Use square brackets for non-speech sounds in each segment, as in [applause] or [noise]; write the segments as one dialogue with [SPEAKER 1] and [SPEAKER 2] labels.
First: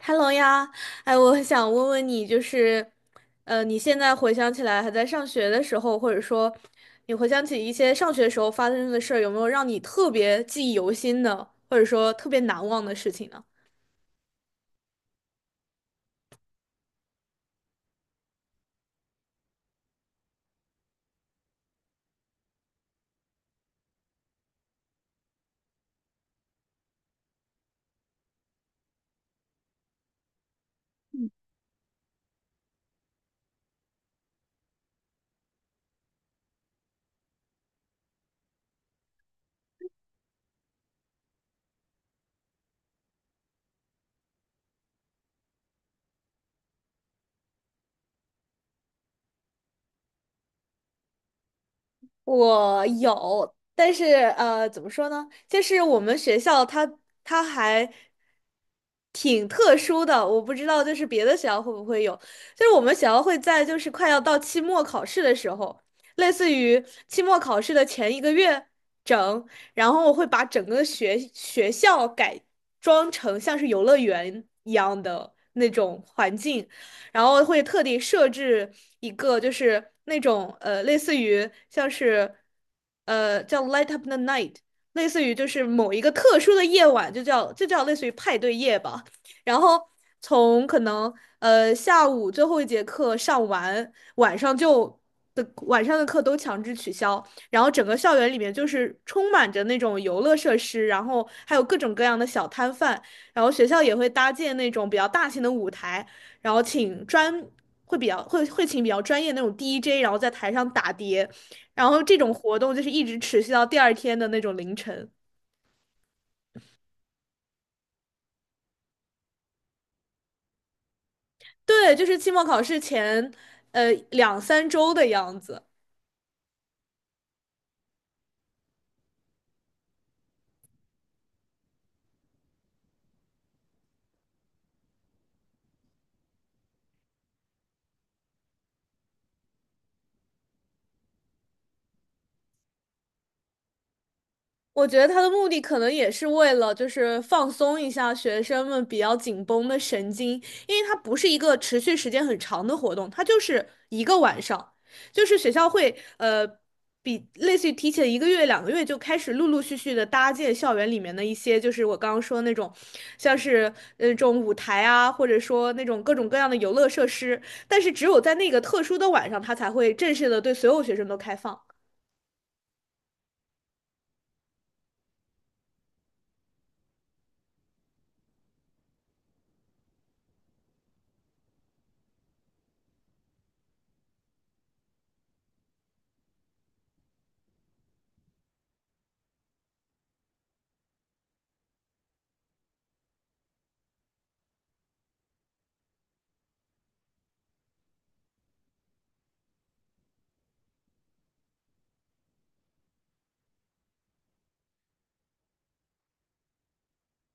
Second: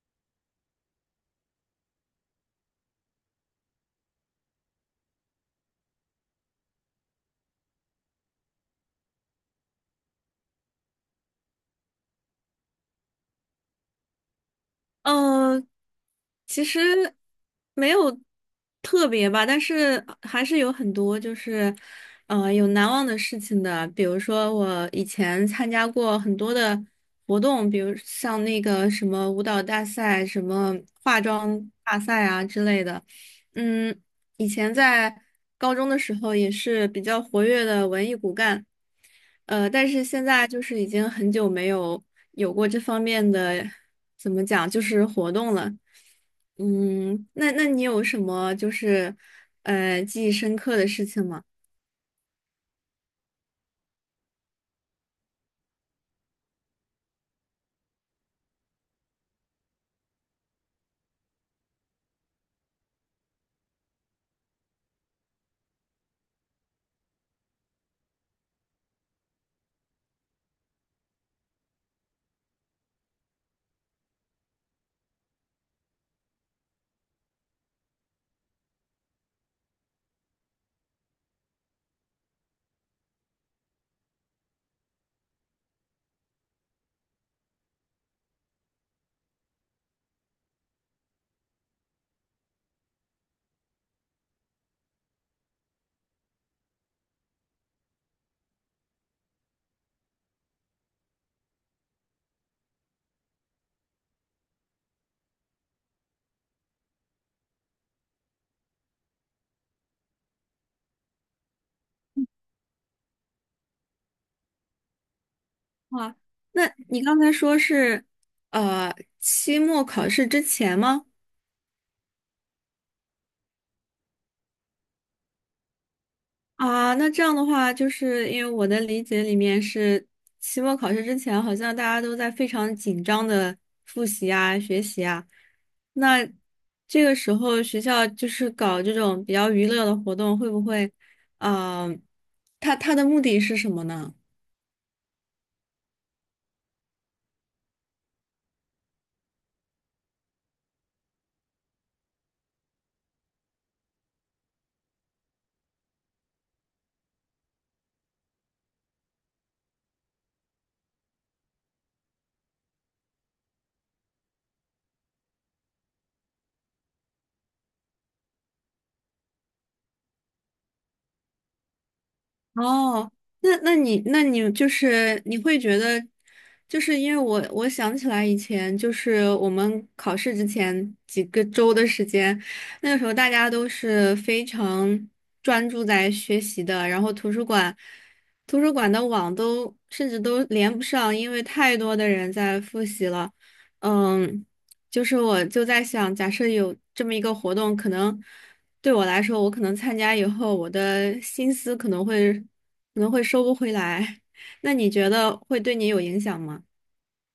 [SPEAKER 1] Hello 呀，哎，我想问问你，就是，你现在回想起来还在上学的时候，或者说你回想起一些上学时候发生的事儿，有没有让你特别记忆犹新的，或者说特别难忘的事情呢？
[SPEAKER 2] 嗯，其实没有特别吧，但是还是有很多就是，有难忘的事情的。比如说我以前参加过很多的活动，比如像那个什么舞蹈大赛、什么化妆大赛啊之类的。嗯，以前在高中的时候也是比较活跃的文艺骨干，但是现在就是已经很久没有过这方面的，怎么讲，就是活动了。嗯，那你有什么就是记忆深刻的事情吗？
[SPEAKER 1] 我有，但是怎么说呢？就是我们学校它还挺特殊的，我不知道就是别的学校会不会有。就是我们学校会在就是快要到期末考试的时候，类似于期末考试的前一个月整，然后我会把整个学校改装成像是游乐园一样的那种环境，然后会特地设置一个就是那种类似于像是叫 Light Up the Night，类似于就是某一个特殊的夜晚，就叫类似于派对夜吧。然后从可能下午最后一节课上完，晚上就的晚上的课都强制取消。然后整个校园里面就是充满着那种游乐设施，然后还有各种各样的小摊贩，然后学校也会搭建那种比较大型的舞台，然后请专会比较会会请比较专业那种 DJ，然后在台上打碟，然后这种活动就是一直持续到第二天的那种凌晨。
[SPEAKER 2] 哇，那你刚才说是呃期末考试之前吗？
[SPEAKER 1] 对，就是期末考试前，呃，两三周的样子。
[SPEAKER 2] 啊，那这样的话，就是因为我的理解里面是，期末考试之前好像大家都在非常紧张的复习啊、学习啊。那这个时候学校就是搞这种比较娱乐的活动，会不会，嗯、呃他的目的是什么呢？
[SPEAKER 1] 我觉得他的目的可能也是为了，就是放松一下学生们比较紧绷的神经，因为它不是一个持续时间很长的活动，它就是一个晚上，就是学校会比类似于提前一个月、两个月就开始陆陆续续的搭建校园里面的一些，就是我刚刚说的那种，像是那种舞台啊，或者说那种各种各样的游乐设施，但是只有在那个特殊的晚上，他才会正式的对所有学生都开放。
[SPEAKER 2] 哦，那你就是你会觉得，就是因为我想起来以前就是我们考试之前几个周的时间，那个时候大家都是非常专注在学习的，然后图书馆的网都甚至都连不上，因为太多的人在复习了。嗯，就是我就在想，假设有这么一个活动，可能对我来说，我可能参加以后，我的心思可能会收不回来。[laughs] 那你觉得会对你有影响吗？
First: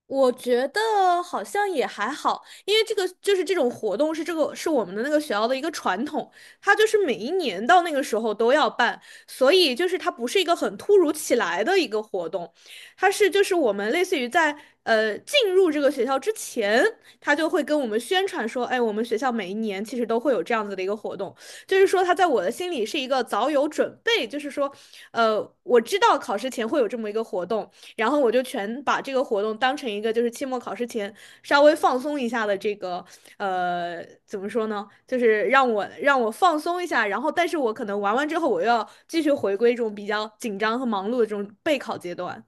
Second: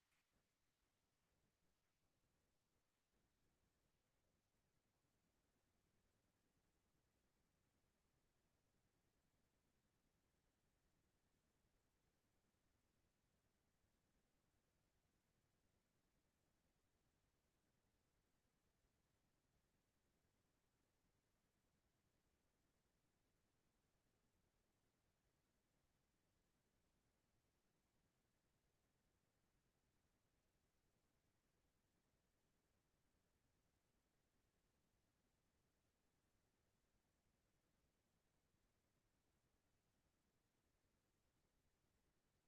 [SPEAKER 1] 我觉得好像也还好，因为这个就是这种活动是这个是我们的那个学校的一个传统，它就是每一年到那个时候都要办，所以就是它不是一个很突如其来的一个活动，它是就是我们类似于在进入这个学校之前，他就会跟我们宣传说，哎，我们学校每一年其实都会有这样子的一个活动，就是说他在我的心里是一个早有准备，就是说，我知道考试前会有这么一个活动。然后我就全把这个活动当成一个就是期末考试前稍微放松一下的这个怎么说呢，就是让我放松一下，然后但是我可能玩完之后我又要继续回归这种比较紧张和忙碌的这种备考阶段。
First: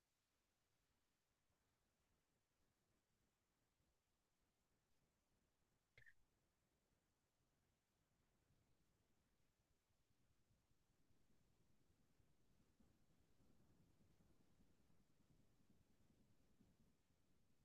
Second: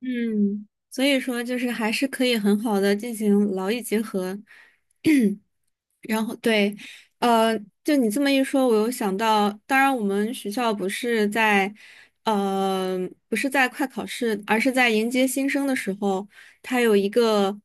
[SPEAKER 2] 嗯，所以说就是还是可以很好的进行劳逸结合，[clears throat] 然后对，呃，就你这么一说，我又想到，当然我们学校不是在，呃，不是在快考试，而是在迎接新生的时候，他有一个，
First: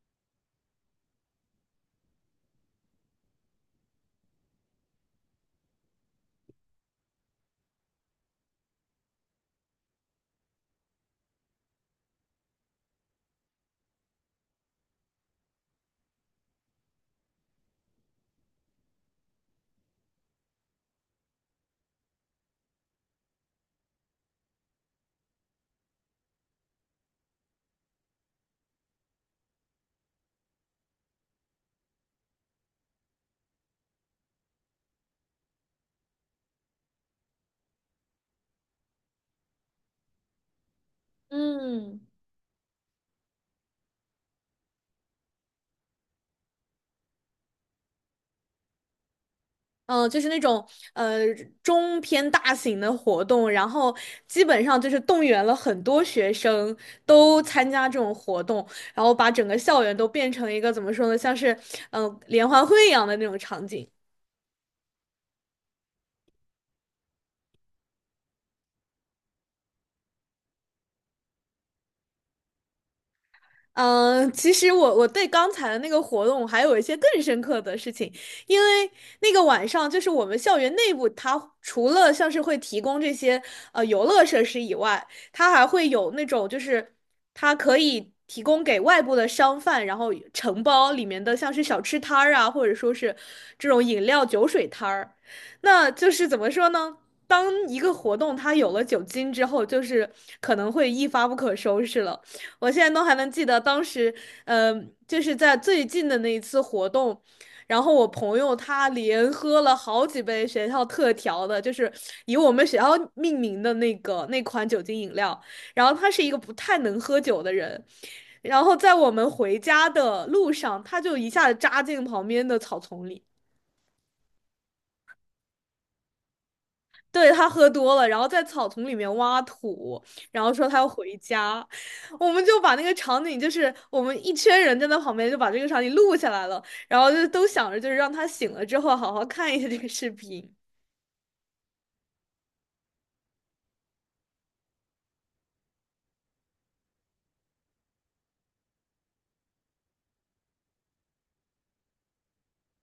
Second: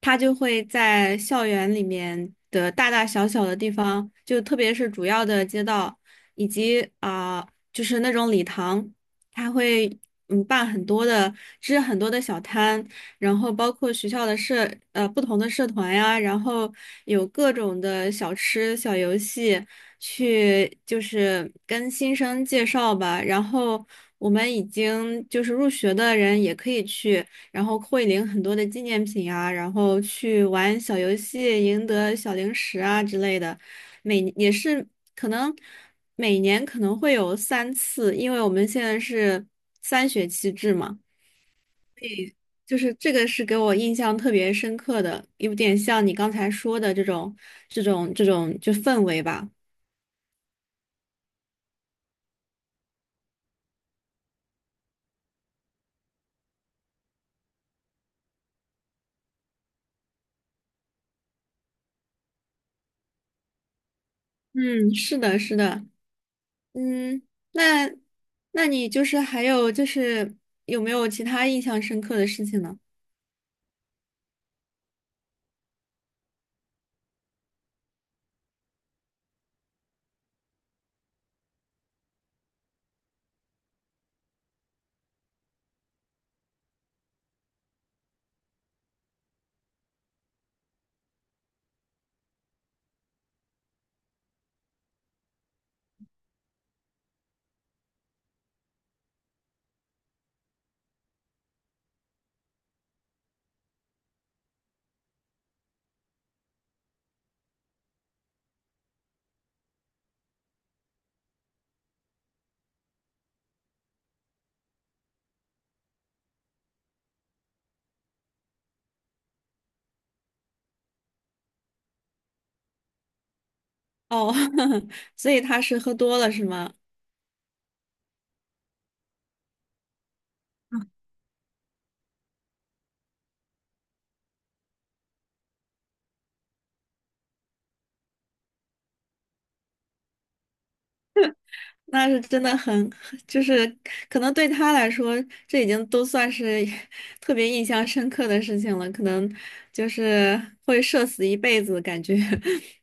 [SPEAKER 2] 他就会在校园里面的大大小小的地方，就特别是主要的街道以及啊、就是那种礼堂。他会办很多的，支很多的小摊，然后包括学校的不同的社团呀，然后有各种的小吃、小游戏，去就是跟新生介绍吧。然后我们已经就是入学的人也可以去，然后会领很多的纪念品啊，然后去玩小游戏，赢得小零食啊之类的。每也是。可能每年可能会有三次，因为我们现在是三学期制嘛，
[SPEAKER 1] 嗯，嗯，
[SPEAKER 2] 就是这个是给我印象特别深刻的，有点像你刚才说的这种就氛围吧。
[SPEAKER 1] 就是那种呃中偏大型的活动，然后基本上就是动员了很多学生都参加这种活动，然后把整个校园都变成一个怎么说呢，像是联欢会一样的那种场景。
[SPEAKER 2] 嗯，是的，是的，嗯，那那你就是还有就是有没有其他印象深刻的事情呢？
[SPEAKER 1] 嗯，其实我对刚才的那个活动还有一些更深刻的事情，因为那个晚上就是我们校园内部，它除了像是会提供这些游乐设施以外，它还会有那种就是它可以提供给外部的商贩，然后承包里面的像是小吃摊儿啊，或者说是这种饮料酒水摊儿，那就是怎么说呢？当一个活动它有了酒精之后，就是可能会一发不可收拾了。我现在都还能记得当时，就是在最近的那一次活动，然后我朋友他连喝了好几杯学校特调的，就是以我们学校命名的那个那款酒精饮料，然后他是一个不太能喝酒的人。然后在我们回家的路上，他就一下子扎进旁边的草丛里。
[SPEAKER 2] 哦，[laughs] 所以他是喝多了是吗？
[SPEAKER 1] 对，他喝多了，然后在草丛里面挖土，然后说他要回家，我们就把那个场景，就是我们一圈人站在旁边，就把这个场景录下来了，然后就都想着就是让他醒了之后好好看一下这个视频。
[SPEAKER 2] 那是真的很，就是可能对他来说，这已经都算是 [laughs] 特别印象深刻的事情了，可能就是会社死一辈子感觉。[laughs]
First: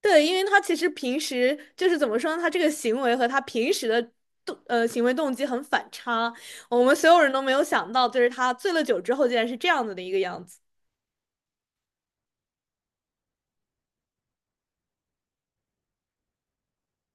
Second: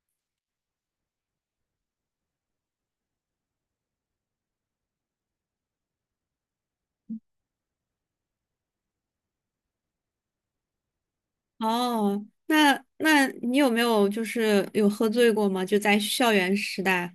[SPEAKER 1] 对，因为他其实平时就是怎么说呢，他这个行为和他平时的行为动机很反差，我们所有人都没有想到，就是他醉了酒之后竟然是这样子的一个样子。
[SPEAKER 2] 哦，那你有没有就是有喝醉过吗？就在校园时代。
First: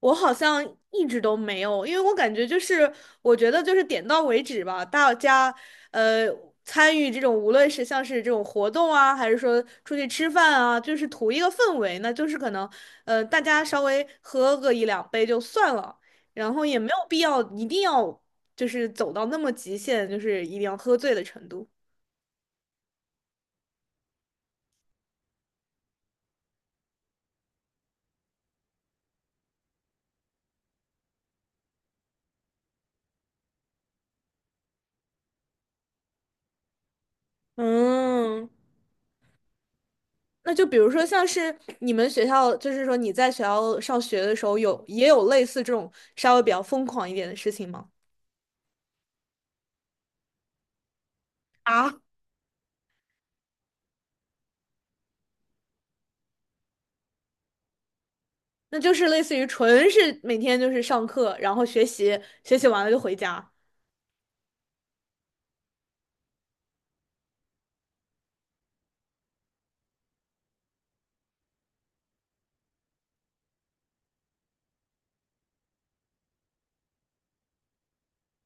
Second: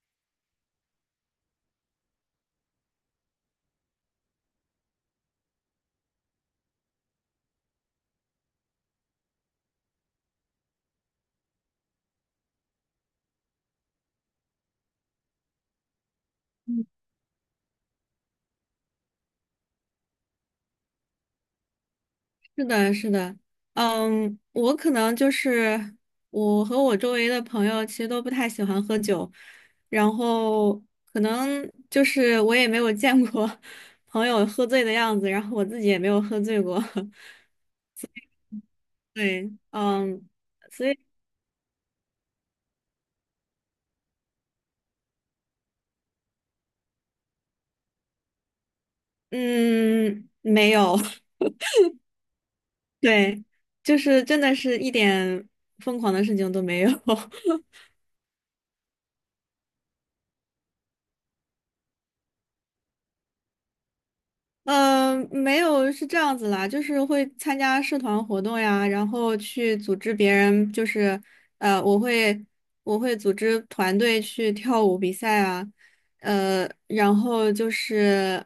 [SPEAKER 1] 我好像一直都没有，因为我感觉就是，我觉得就是点到为止吧。大家呃参与这种，无论是像是这种活动啊，还是说出去吃饭啊，就是图一个氛围，那就是可能大家稍微喝个一两杯就算了，然后也没有必要一定要就是走到那么极限，就是一定要喝醉的程度。
[SPEAKER 2] 是的，是的，嗯，我可能就是我和我周围的朋友其实都不太喜欢喝酒，然后可能就是我也没有见过 [laughs] 朋友喝醉的样子，然后我自己也没有喝醉过，
[SPEAKER 1] 嗯，
[SPEAKER 2] [laughs] 对，嗯，
[SPEAKER 1] 那就比
[SPEAKER 2] 所
[SPEAKER 1] 如
[SPEAKER 2] 以
[SPEAKER 1] 说，像是你们学校，就是说你在学校上学的时候有，也有类似这种稍微比较疯狂一点的事情吗？
[SPEAKER 2] 嗯，没有，
[SPEAKER 1] 啊，
[SPEAKER 2] [laughs] 对，就是真的是一点疯狂的事情都没有，[laughs]
[SPEAKER 1] 那就是类似于纯是每天就是上课，然后学习，学习完了就回家。
[SPEAKER 2] 没有，是这样子啦，就是会参加社团活动呀，然后去组织别人，就是呃，我会我会组织团队去跳舞比赛啊，然后就是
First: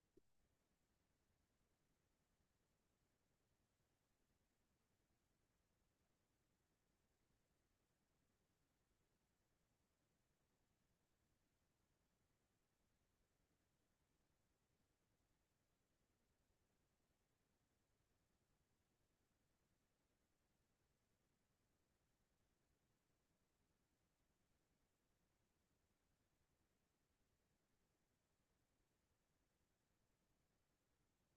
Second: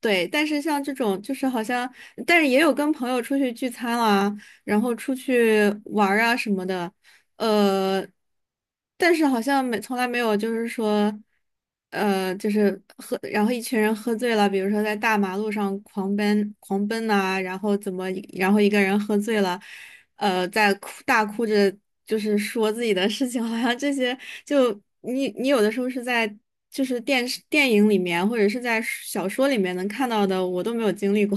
[SPEAKER 2] 对，但是像这种就是好像，但是也有跟朋友出去聚餐啦，然后出去玩儿啊什么的，呃，但是好像没从来没有，就是说，就是喝，然后一群人喝醉了，比如说在大马路上狂奔、狂奔呐、然后怎么，然后一个人喝醉了，在大哭着，就是说自己的事情，好像这些就你有的时候是在就是电视电影里面或者是在小说里面能看到的，我都没有经历过。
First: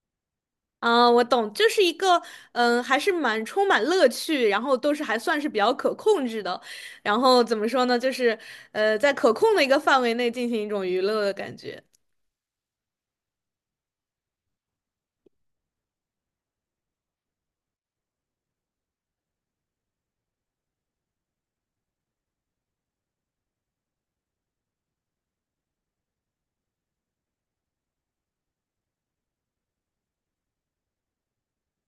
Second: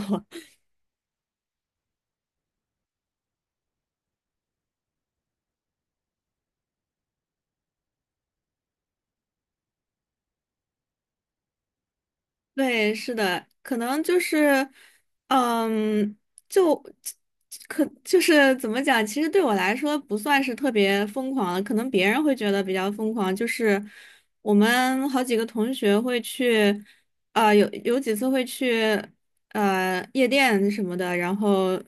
[SPEAKER 1] 啊，我懂，就是一个嗯，还是蛮充满乐趣，然后都是还算是比较可控制的，然后怎么说呢，就是在可控的一个范围内进行一种娱乐的感觉。
[SPEAKER 2] 对，是的，可能就是，嗯，就就是怎么讲？其实对我来说不算是特别疯狂的，可能别人会觉得比较疯狂。就是我们好几个同学会去，啊、有几次会去，夜店什么的，然后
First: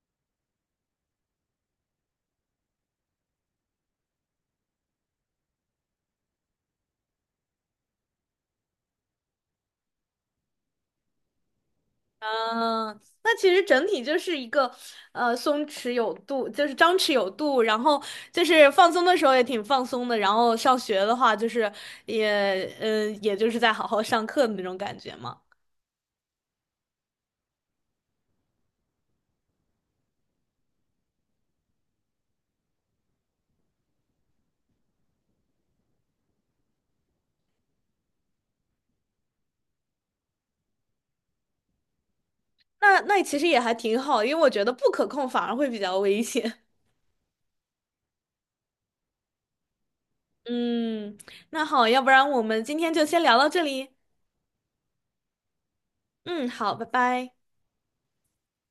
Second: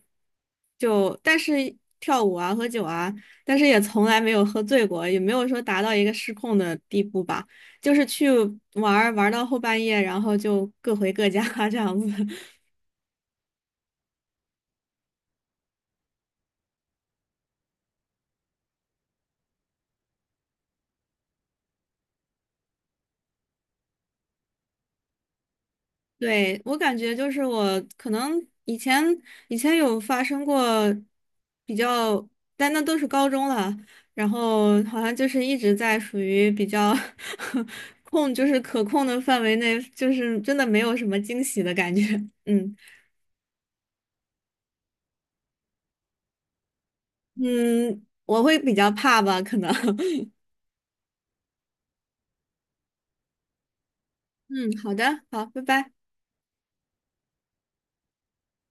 [SPEAKER 2] 就但是跳舞啊、喝酒啊，但是也从来没有喝醉过，也没有说达到一个失控的地步吧。就是去玩儿玩儿到后半夜，然后就各回各家 [laughs] 这样子。[laughs]
[SPEAKER 1] 嗯，那其实整体就是一个，松弛有度，就是张弛有度，然后就是放松的时候也挺放松的，然后上学的话就是也，也就是在好好上课的那种感觉嘛。
[SPEAKER 2] 对，我感觉就是我可能以前有发生过比较，但那都是高中了，然后好像就是一直在属于比较 [laughs] 控，就是可控的范围内，就是真的没有什么惊喜的感觉。嗯
[SPEAKER 1] 那那其实也还挺好，因为我觉得不可控反而会比较危险。
[SPEAKER 2] 嗯，我会比较怕吧，可能。[laughs]
[SPEAKER 1] [laughs] 嗯，那好，要不然我们今天就先聊到这里。
[SPEAKER 2] 嗯，好的，好，拜拜。
[SPEAKER 1] 嗯，好，拜拜。